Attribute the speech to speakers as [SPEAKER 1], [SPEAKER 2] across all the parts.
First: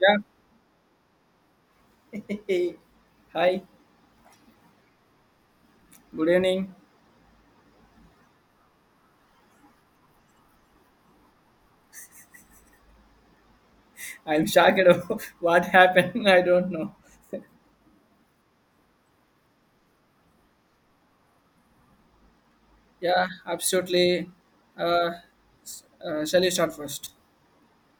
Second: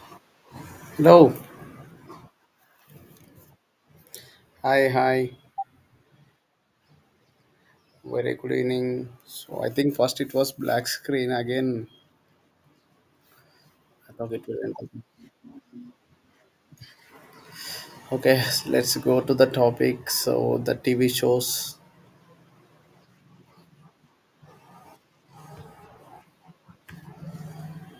[SPEAKER 1] Yeah.
[SPEAKER 2] Hello.
[SPEAKER 1] Hey. Hi.
[SPEAKER 2] Hi, hi.
[SPEAKER 1] Good evening.
[SPEAKER 2] Very good evening. So I think first it was black screen again. I thought
[SPEAKER 1] I'm
[SPEAKER 2] it will end
[SPEAKER 1] shocked
[SPEAKER 2] up.
[SPEAKER 1] of what happened? I don't know.
[SPEAKER 2] Okay, so let's go to the topic. So the TV shows.
[SPEAKER 1] Yeah, absolutely. Uh, Shall you start first?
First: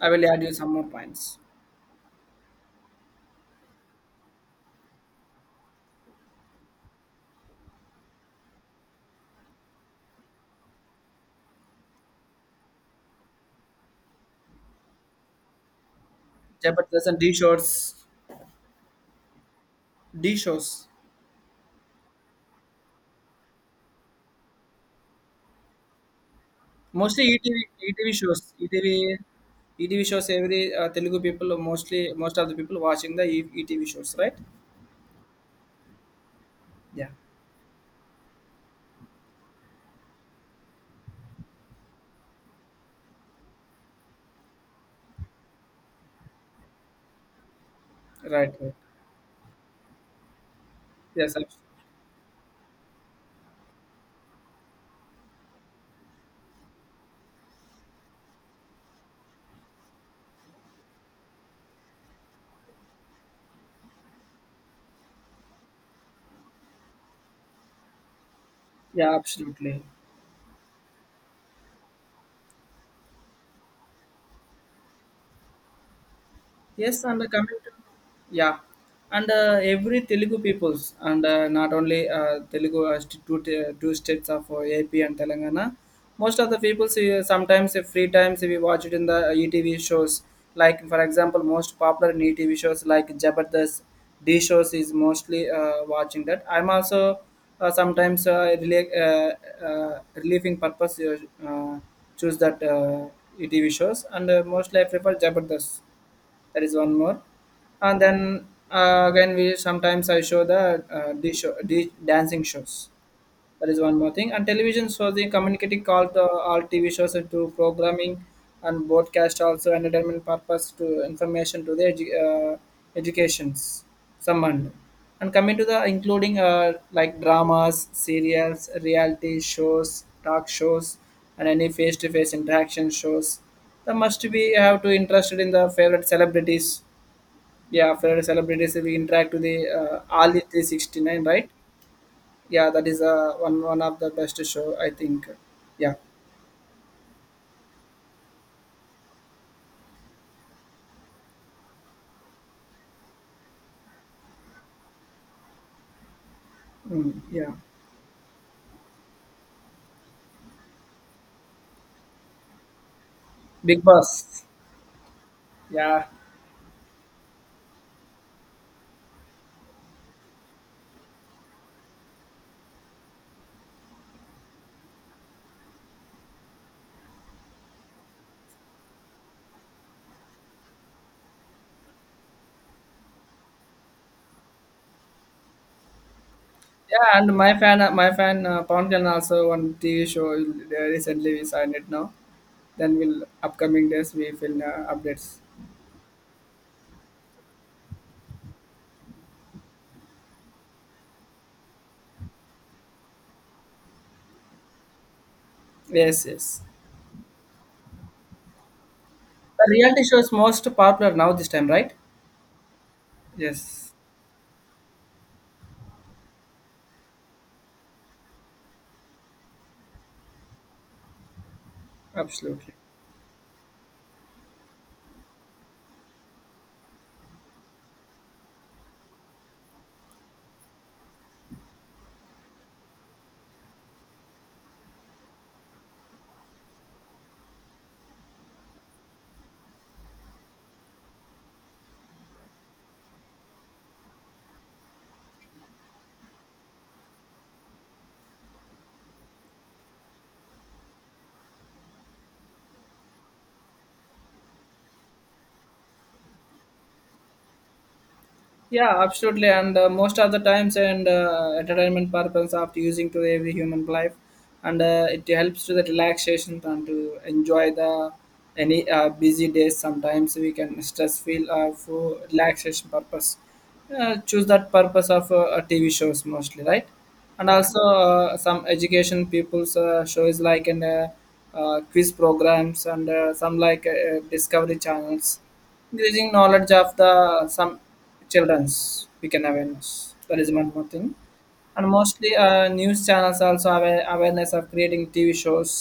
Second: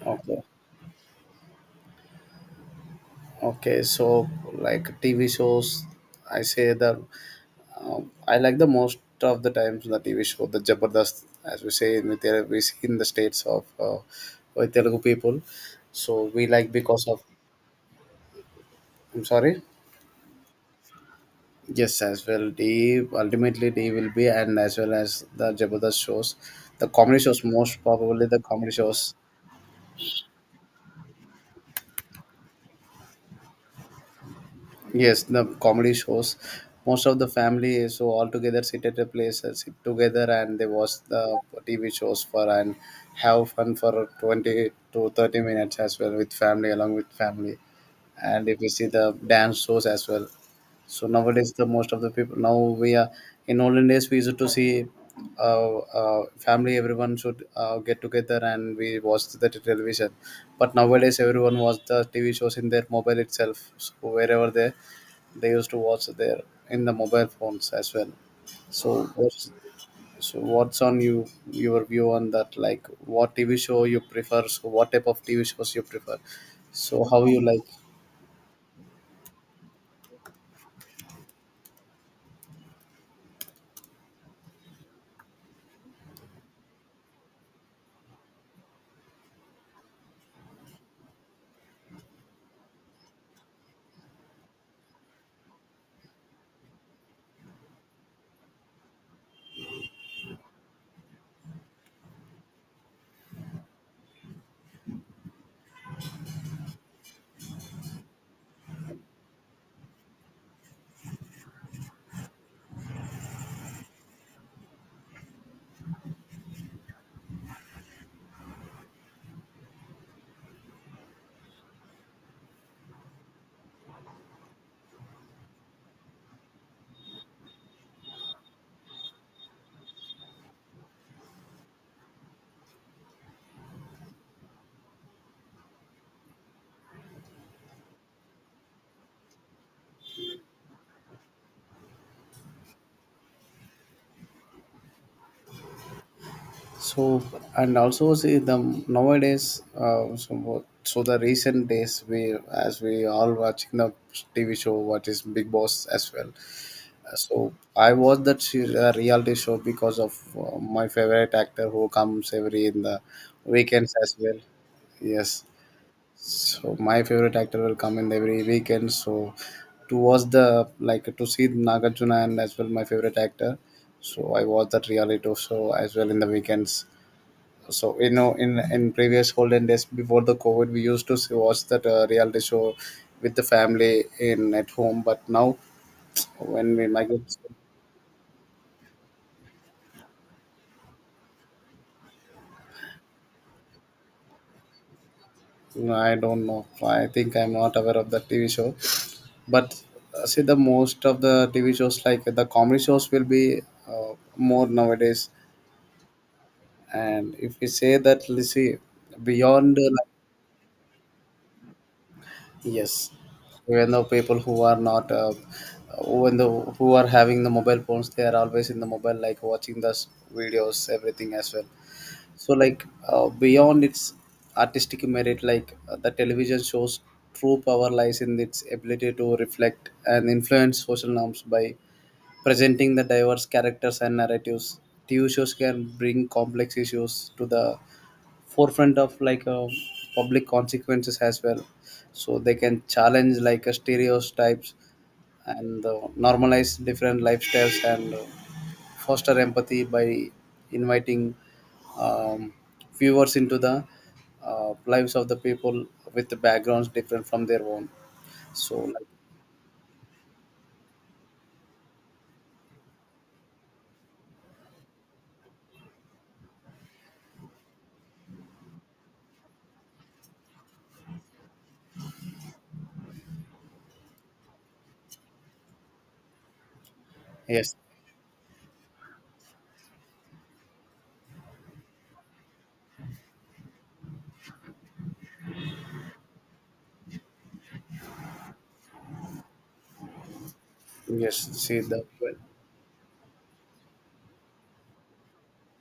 [SPEAKER 1] I will add
[SPEAKER 2] Okay.
[SPEAKER 1] you some more points.
[SPEAKER 2] Okay, so like TV shows, I say the I like the most of the times the TV show the Jabardast, as we see in the states of with Telugu people. So we like
[SPEAKER 1] Yeah, but
[SPEAKER 2] because
[SPEAKER 1] listen,
[SPEAKER 2] of.
[SPEAKER 1] D shows,
[SPEAKER 2] I'm sorry.
[SPEAKER 1] D shows,
[SPEAKER 2] Yes, as well. They will be, and as well as the Jabardast shows, the comedy
[SPEAKER 1] mostly E
[SPEAKER 2] shows
[SPEAKER 1] T V.
[SPEAKER 2] most
[SPEAKER 1] ETV
[SPEAKER 2] probably the
[SPEAKER 1] shows, E
[SPEAKER 2] comedy
[SPEAKER 1] T
[SPEAKER 2] shows.
[SPEAKER 1] V. ETV shows. Every Telugu people, mostly most of the people watching the ETV shows, right?
[SPEAKER 2] Yes, the comedy shows. Most
[SPEAKER 1] Yeah,
[SPEAKER 2] of the family is so all together sit at a place, sit together, and they watch the TV shows for and have fun for 20 to 30 minutes as well with family along with family. And if you
[SPEAKER 1] right.
[SPEAKER 2] see the dance shows as well. So
[SPEAKER 1] Yes,
[SPEAKER 2] nowadays,
[SPEAKER 1] abs-
[SPEAKER 2] the most of the people now we are in olden days we used to see, family, everyone should get together and we watch the television. But nowadays everyone watch the TV shows in their mobile itself. So wherever they used to watch their in the mobile phones as well. So
[SPEAKER 1] yeah,
[SPEAKER 2] what's
[SPEAKER 1] absolutely.
[SPEAKER 2] so what's on you your view on that? Like what TV show you prefer? So what type of TV shows you prefer?
[SPEAKER 1] Yes,
[SPEAKER 2] So
[SPEAKER 1] and
[SPEAKER 2] how you
[SPEAKER 1] coming
[SPEAKER 2] like?
[SPEAKER 1] to yeah, and every Telugu peoples and not only Telugu two states of AP and Telangana. Most of the peoples sometimes free times we watch it in the ETV shows. Like for example, most popular in ETV shows like Jabardast, D shows is mostly watching that. I'm also relieving purpose, uh, choose that ETV shows, and mostly I prefer Jabardast. That is one more. And then again, we sometimes I show the D show, D dancing shows. That is one more thing. And television shows, the communicating called the all TV shows into programming and broadcast also entertainment purpose, to information, to the educations. Someone, and coming to the including like dramas, serials, reality shows, talk shows, and any face-to-face interaction shows. That must be have to interested in the favorite celebrities. Yeah, favorite celebrities we interact with the all the 369, right? Yeah, that is one of the best show, I think. Yeah.
[SPEAKER 2] So and also see the nowadays so what- so the recent days we all watching the TV show what is Big Boss as well. So
[SPEAKER 1] Yeah.
[SPEAKER 2] I watched reality show because of my favorite actor who comes every in the
[SPEAKER 1] Big
[SPEAKER 2] weekends as well.
[SPEAKER 1] Boss.
[SPEAKER 2] Yes.
[SPEAKER 1] Yeah
[SPEAKER 2] So my favorite actor will come in every weekend. So to watch the like to see Nagarjuna and as well my favorite actor. So I watch that reality show as well in the weekends. So in previous golden days before the covid we used to watch that reality show with the family in at home, but now when we
[SPEAKER 1] yeah, and
[SPEAKER 2] migrate.
[SPEAKER 1] my fan Pawan Kalyan, also one TV show recently we signed it now. Then we'll upcoming days we will updates.
[SPEAKER 2] I don't know, I think I'm not aware of that TV show, but see, the most of the TV shows like the comedy shows will be more nowadays.
[SPEAKER 1] yes yes
[SPEAKER 2] And if we say that, let's see
[SPEAKER 1] the
[SPEAKER 2] beyond.
[SPEAKER 1] reality show is most popular now this time, right?
[SPEAKER 2] Yes,
[SPEAKER 1] Yes,
[SPEAKER 2] even though people who are not, when the who are having the mobile phones, they are always in the mobile, like watching videos, everything as well. So,
[SPEAKER 1] absolutely.
[SPEAKER 2] beyond its artistic merit, the television shows true power lies in its ability to reflect and influence social norms by presenting the diverse characters and narratives. TV shows can bring complex issues to the forefront of, public consequences as well. So they can challenge, stereotypes, and normalize different lifestyles, and foster empathy by inviting, um, viewers into the lives of the people with the backgrounds different from their own. So
[SPEAKER 1] Yeah,
[SPEAKER 2] like,
[SPEAKER 1] absolutely. And most of the times, and entertainment purpose after using to every human life, and it helps to the relaxation and to enjoy the any busy days. Sometimes we can stress feel for relaxation purpose. Choose that purpose of TV shows mostly, right? And
[SPEAKER 2] yes,
[SPEAKER 1] also some education people's shows like in quiz programs, and some like discovery channels, increasing knowledge of the some children's, we can awareness. That is one more thing.
[SPEAKER 2] yes.
[SPEAKER 1] And mostly news channels also have a awareness of creating TV shows.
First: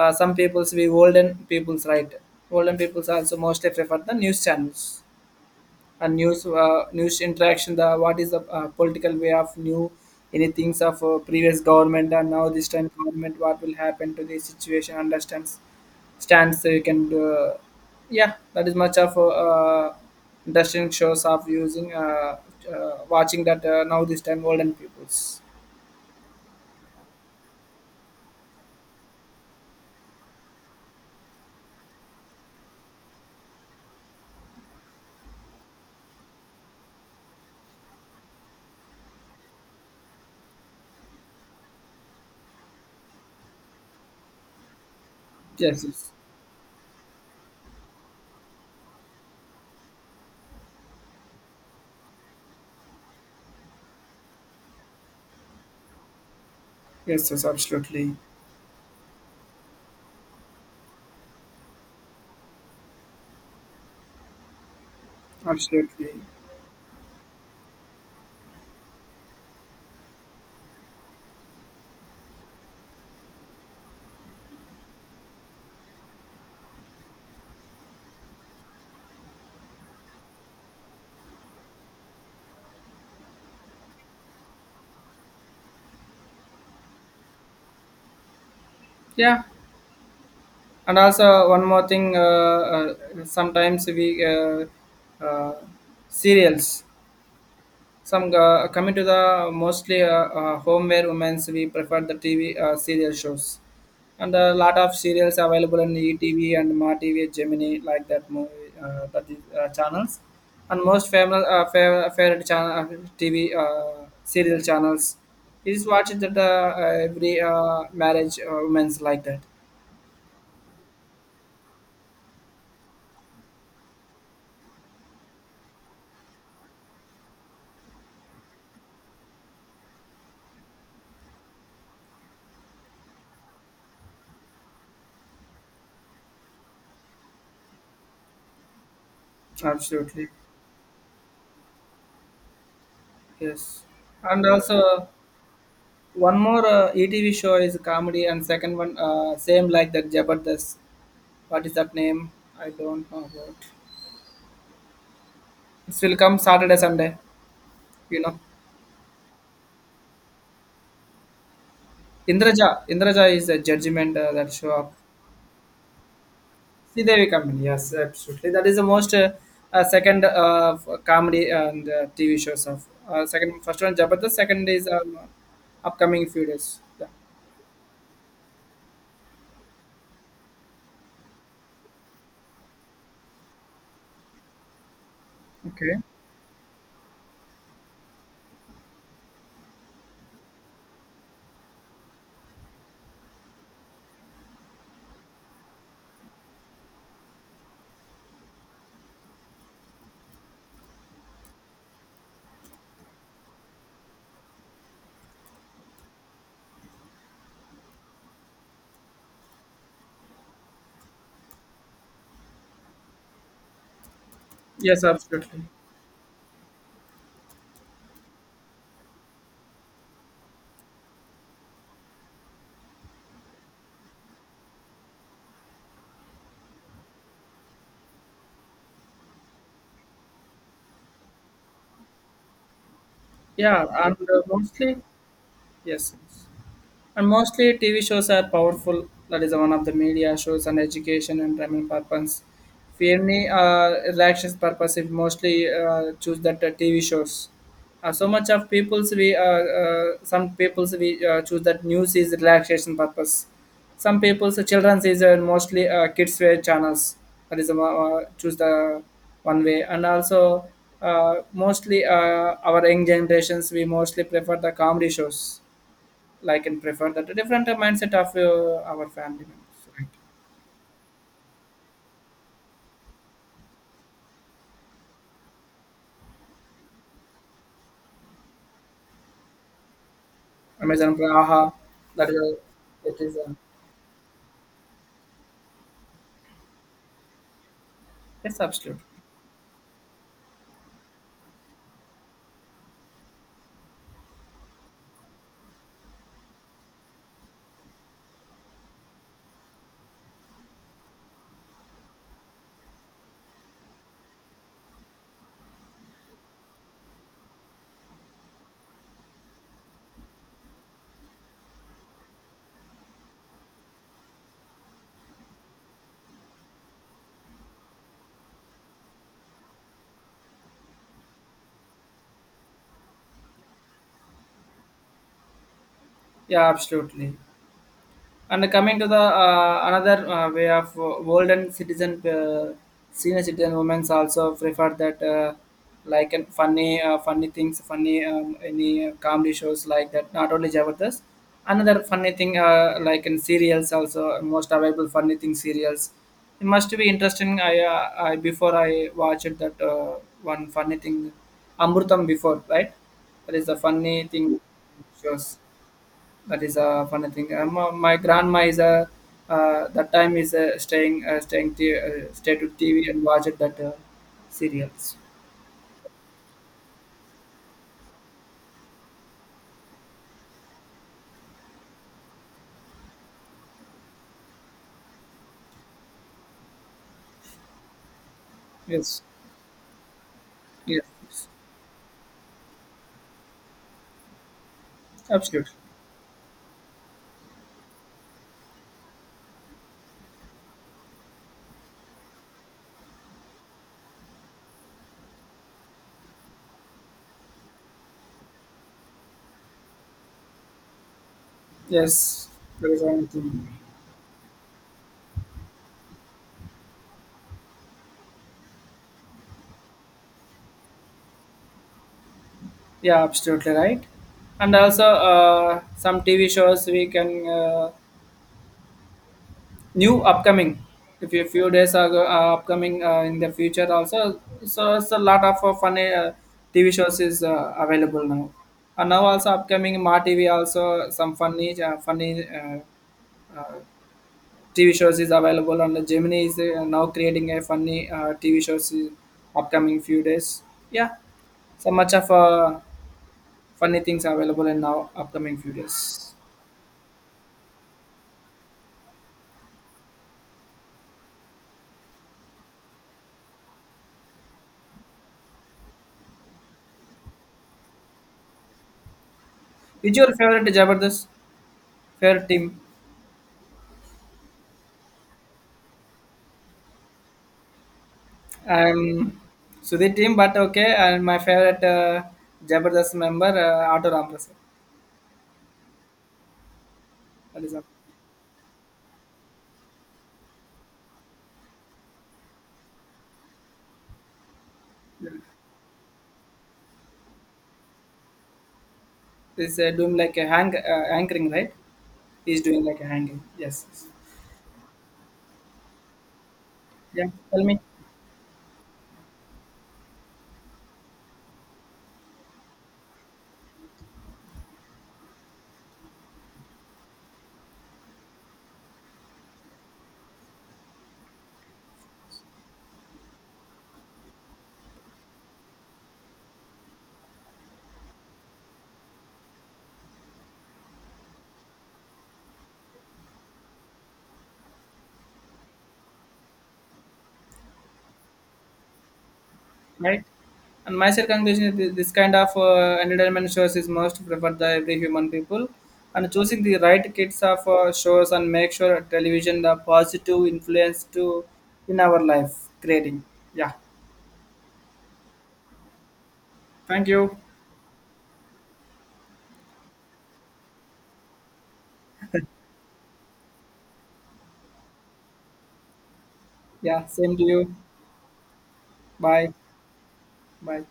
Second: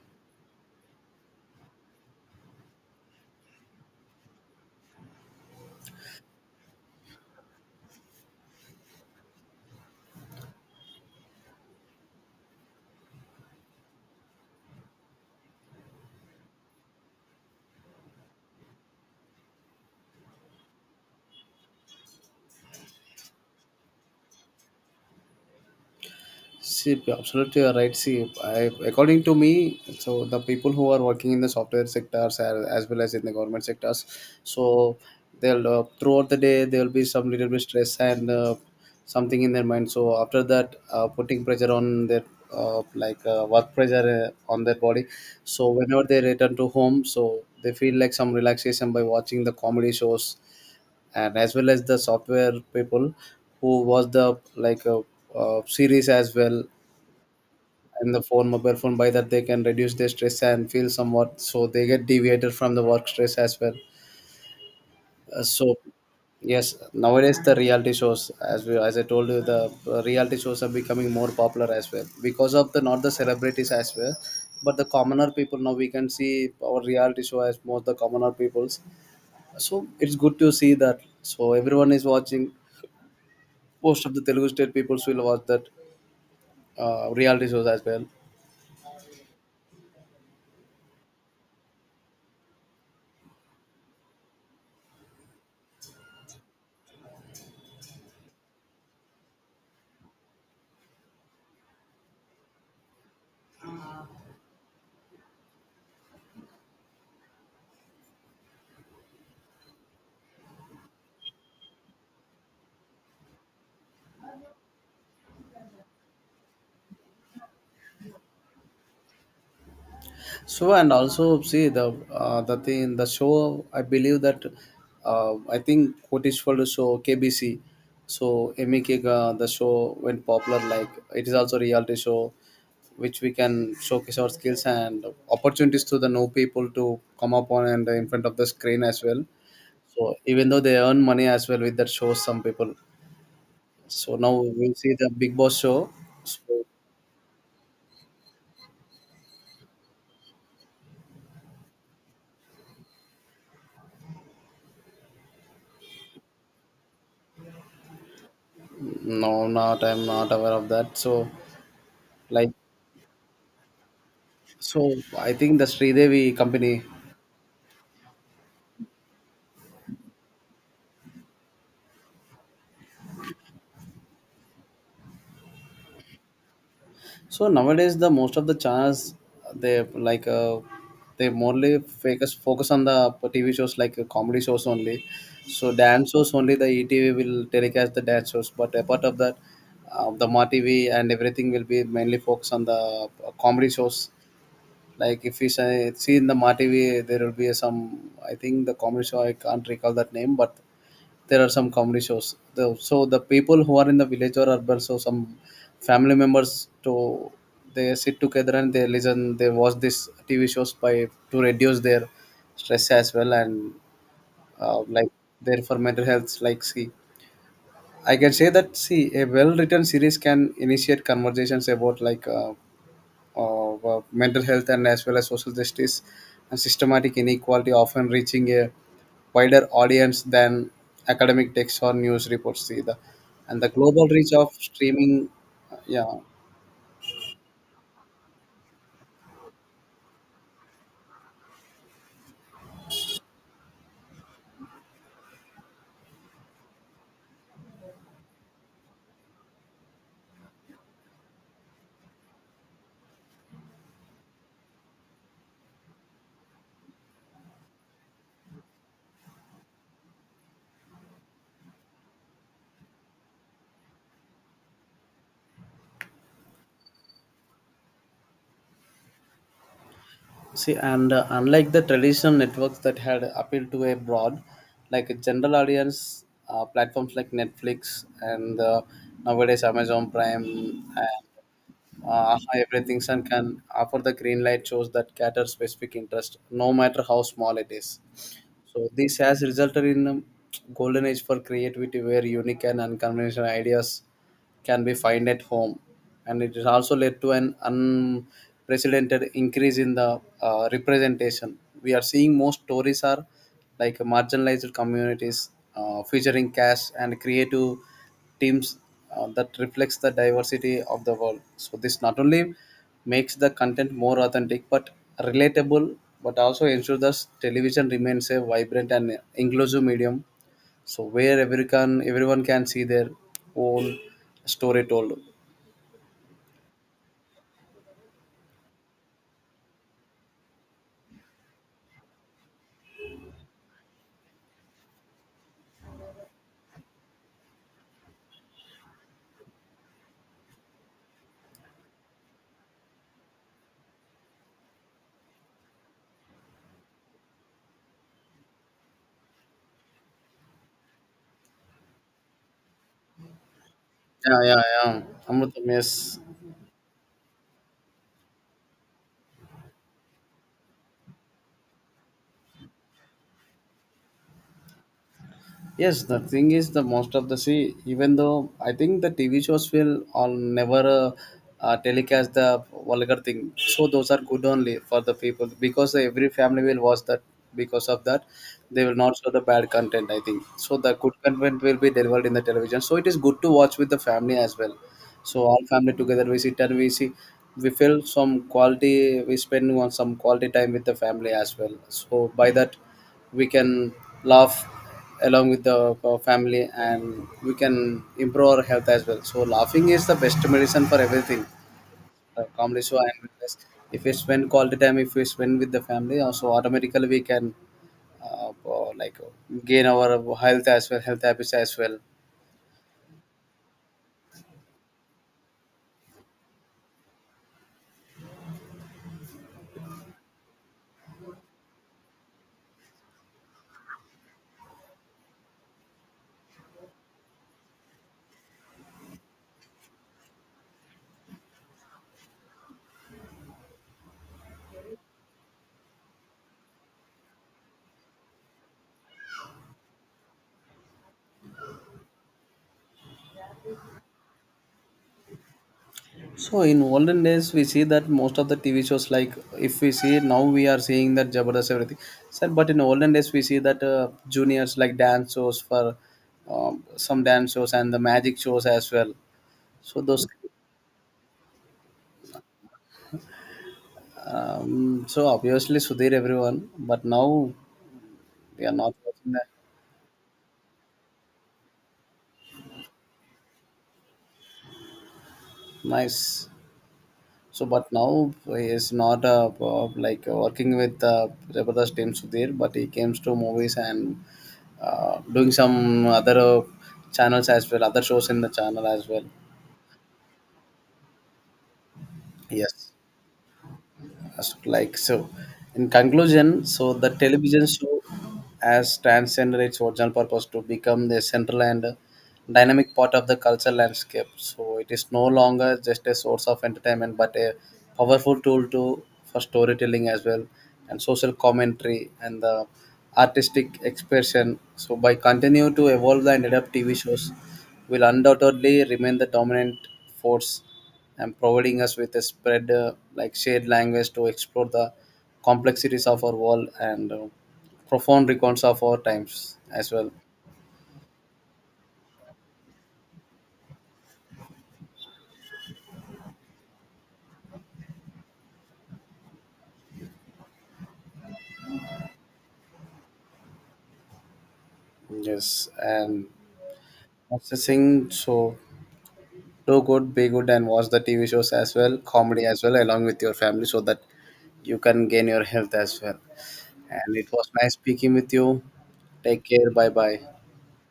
[SPEAKER 1] Some people's we olden people's, right? Olden people's also mostly prefer the news channels, and news interaction, the what is the political way of new, any things of previous government and now this time government, what will happen to the situation understands stands, so you can do. Yeah, that is much of interesting shows of using watching that now this time golden peoples.
[SPEAKER 2] See, absolutely you are right. See, I, according to me, so the people who are working in the software sectors, as well as in the government sectors, so they'll throughout the day there will be some little bit stress and something in their mind. So after that, putting pressure on their, work pressure on their body. So
[SPEAKER 1] yes
[SPEAKER 2] whenever
[SPEAKER 1] yes
[SPEAKER 2] they return to home, so they feel like some relaxation by watching the comedy shows, and as well as the software people who watch the, series as well,
[SPEAKER 1] yes
[SPEAKER 2] and
[SPEAKER 1] Absolutely.
[SPEAKER 2] the phone mobile phone. By that they can reduce their stress and feel somewhat, so they get deviated from the work stress as well. uh, so
[SPEAKER 1] Absolutely.
[SPEAKER 2] yes, nowadays the reality shows, as I told you, the reality shows are becoming more popular as well, because of, the not the celebrities as well, but the commoner people. Now we can see our reality show as most the commoner peoples. So it's good to see that. So everyone is watching, most of the Telugu state peoples will watch that reality shows as well.
[SPEAKER 1] Yeah, and also one more thing. Sometimes we uh, Serials. Some, coming to the mostly home where women's, we prefer the TV serial shows, and a lot of serials available on ETV and Ma TV, Gemini, like that movie that is channels, and most famous favorite channel, TV serial channels is watched that uh, every marriage women's like that.
[SPEAKER 2] So and also see the, the thing the show, I believe that, I think what is for the show KBC, so MEK, the show went popular. Like, it is also a reality show which we can showcase our skills and opportunities, to the new people to come up on and in front of the screen as well. So
[SPEAKER 1] Absolutely.
[SPEAKER 2] even though they earn money as well with that show, some people.
[SPEAKER 1] Yes,
[SPEAKER 2] So now
[SPEAKER 1] and
[SPEAKER 2] we see
[SPEAKER 1] also,
[SPEAKER 2] the Big Boss show.
[SPEAKER 1] one more
[SPEAKER 2] So
[SPEAKER 1] ETV show is comedy, and second one same like that, Jabardast. What is that name? I don't know about. It will come Saturday, Sunday. You know,
[SPEAKER 2] no, not I'm not aware of that. So like,
[SPEAKER 1] Indraja. Indraja is a judgment that show up.
[SPEAKER 2] so I think the Sridevi company.
[SPEAKER 1] Sridevi comedy. Yes, absolutely. That is the most second comedy and TV shows of second, first one Jabardast, second is upcoming few days. Yeah.
[SPEAKER 2] So nowadays, the most of the channels, they like uh, they mostly focus on the TV shows like, comedy shows only. So
[SPEAKER 1] Okay.
[SPEAKER 2] dance shows only the ETV will telecast the dance shows, but apart of that, the Ma TV and everything will be mainly focused on the comedy shows. Like, if you say, see in the Ma TV, there will be some, I think the comedy show, I can't recall that name, but there are some comedy shows. So the people who are in the village or urban, so some family members, to they sit together and they listen, they watch these TV shows by to reduce their stress as well, and
[SPEAKER 1] Yes,
[SPEAKER 2] like
[SPEAKER 1] absolutely.
[SPEAKER 2] their for mental health. Like, see, I can say that, see, a well written series can initiate conversations about, of, mental health, and as well as social justice and systematic inequality, often reaching a wider audience than academic texts or news reports either. And the
[SPEAKER 1] Yeah,
[SPEAKER 2] global
[SPEAKER 1] and
[SPEAKER 2] reach of
[SPEAKER 1] mostly
[SPEAKER 2] streaming, yeah.
[SPEAKER 1] yes. Yes. And mostly TV shows are powerful. That is one of the media shows and education and primary purpose. If any relaxation purpose, if mostly choose that TV shows. So much of people's we some people's we choose that news is relaxation purpose. Some people's, children's is mostly kids wear channels. That is choose the one way. And also mostly our young generations, we mostly prefer the comedy shows, like and prefer that different mindset of our family members, right?
[SPEAKER 2] See, and unlike the traditional networks that had appealed to a broad, like a general audience, platforms like Netflix, and nowadays Amazon Prime,
[SPEAKER 1] Amazon Praha,
[SPEAKER 2] and
[SPEAKER 1] that is, a,
[SPEAKER 2] everything
[SPEAKER 1] it is a,
[SPEAKER 2] can offer the green light shows that cater specific interest, no matter how small it is.
[SPEAKER 1] it's
[SPEAKER 2] So
[SPEAKER 1] absolute.
[SPEAKER 2] this has resulted in a golden age for creativity, where unique and unconventional ideas can be found at home. And it has also led to an unprecedented increase in the representation. We are seeing more stories are like marginalized communities, featuring cash and creative teams that reflects the diversity of the world. So this not only makes the content more authentic but relatable, but also ensures that television remains a vibrant and inclusive medium, so where everyone can see their own story told.
[SPEAKER 1] Yeah, absolutely. And coming to the another way of golden citizen, senior citizen women also prefer that like an funny, funny things, funny, any comedy shows like that. Not only jabardast. Another funny thing, like in serials also, most available funny thing serials. It must be interesting. I before I watched that one funny thing, Amrutam before, right. That is a funny
[SPEAKER 2] Yeah,
[SPEAKER 1] thing
[SPEAKER 2] yeah, yeah.
[SPEAKER 1] shows.
[SPEAKER 2] Amrutam, yes.
[SPEAKER 1] That is a funny thing. My grandma is a that time is stay to TV and watch it that serials.
[SPEAKER 2] Yes, the thing is, the most of the see, even though I think the TV shows will all never, telecast the vulgar thing, so those are good only for the people because every family will watch that. Because of that, they will not
[SPEAKER 1] Yes,
[SPEAKER 2] show the bad content, I think so. The
[SPEAKER 1] yes,
[SPEAKER 2] good
[SPEAKER 1] yes.
[SPEAKER 2] content will be delivered in the television, so it is good to watch with the family as well. So all
[SPEAKER 1] Absolutely.
[SPEAKER 2] family together we sit and we see, we feel some quality. We spend on some quality time with the family as well. So by that we can laugh along with the family, and we can improve our health as well. So laughing is the best medicine for everything, the
[SPEAKER 1] Yes,
[SPEAKER 2] comedy
[SPEAKER 1] there
[SPEAKER 2] show
[SPEAKER 1] is
[SPEAKER 2] and
[SPEAKER 1] one
[SPEAKER 2] wellness.
[SPEAKER 1] thing.
[SPEAKER 2] If we spend quality time, if we spend with the family, also automatically we can, uh, uh, like uh, gain our health habits as well.
[SPEAKER 1] Yeah, absolutely right. And also some TV shows we can. New upcoming, if a few days are upcoming in the future also, so it's a lot of funny TV shows is available now, and now also upcoming Ma TV also some funny uh, TV shows is available, and the Gemini is now creating a funny TV shows in upcoming few days. Yeah. So much of funny things available in now upcoming few days.
[SPEAKER 2] So in olden days, we see that most of the TV shows, like if we see now, we are seeing that Jabardast everything, sir, but in olden days, we see that juniors like dance shows for, some dance shows and the magic shows as well. So
[SPEAKER 1] Is
[SPEAKER 2] those,
[SPEAKER 1] your favorite jabardast favorite team?
[SPEAKER 2] so obviously Sudhir, everyone, but now we are not watching
[SPEAKER 1] I'm
[SPEAKER 2] that.
[SPEAKER 1] Sudhir team, but okay. And my favorite Jabardast member, Auto Ramprasad.
[SPEAKER 2] Nice.
[SPEAKER 1] That
[SPEAKER 2] So,
[SPEAKER 1] is all.
[SPEAKER 2] but now he is not, working with, Jabardast team Sudhir, but he came to movies and doing some other channels as well, other shows in the channel as well.
[SPEAKER 1] Is doing like a hang anchoring, right? He's doing
[SPEAKER 2] Yes.
[SPEAKER 1] like a hanging. Yes. Yes.
[SPEAKER 2] As- like so. In conclusion, so the
[SPEAKER 1] Yeah. Tell
[SPEAKER 2] television
[SPEAKER 1] me,
[SPEAKER 2] show has transcended its original purpose to become the central and dynamic part of the cultural landscape. So it is no longer just a source of entertainment, but a powerful tool to for storytelling as well, and social commentary and the artistic expression. So by continue to evolve and adapt, TV shows will undoubtedly remain the dominant force, and providing us with a spread like shared language to explore the complexities of our world and profound recounts of our times as well.
[SPEAKER 1] right? And my third conclusion is this kind of entertainment shows is most preferred by every human people. And choosing the right kids of shows and make sure television the positive influence to in our life creating. Yeah.
[SPEAKER 2] Yes, and
[SPEAKER 1] Thank you.
[SPEAKER 2] processing, so do good, be good, and watch the TV shows as well, comedy as well, along with your family, so that you can gain your health as well.
[SPEAKER 1] Yeah.
[SPEAKER 2] And it
[SPEAKER 1] Same to
[SPEAKER 2] was nice
[SPEAKER 1] you.
[SPEAKER 2] speaking with you. Take
[SPEAKER 1] Bye.
[SPEAKER 2] care. Bye bye.
[SPEAKER 1] Bye.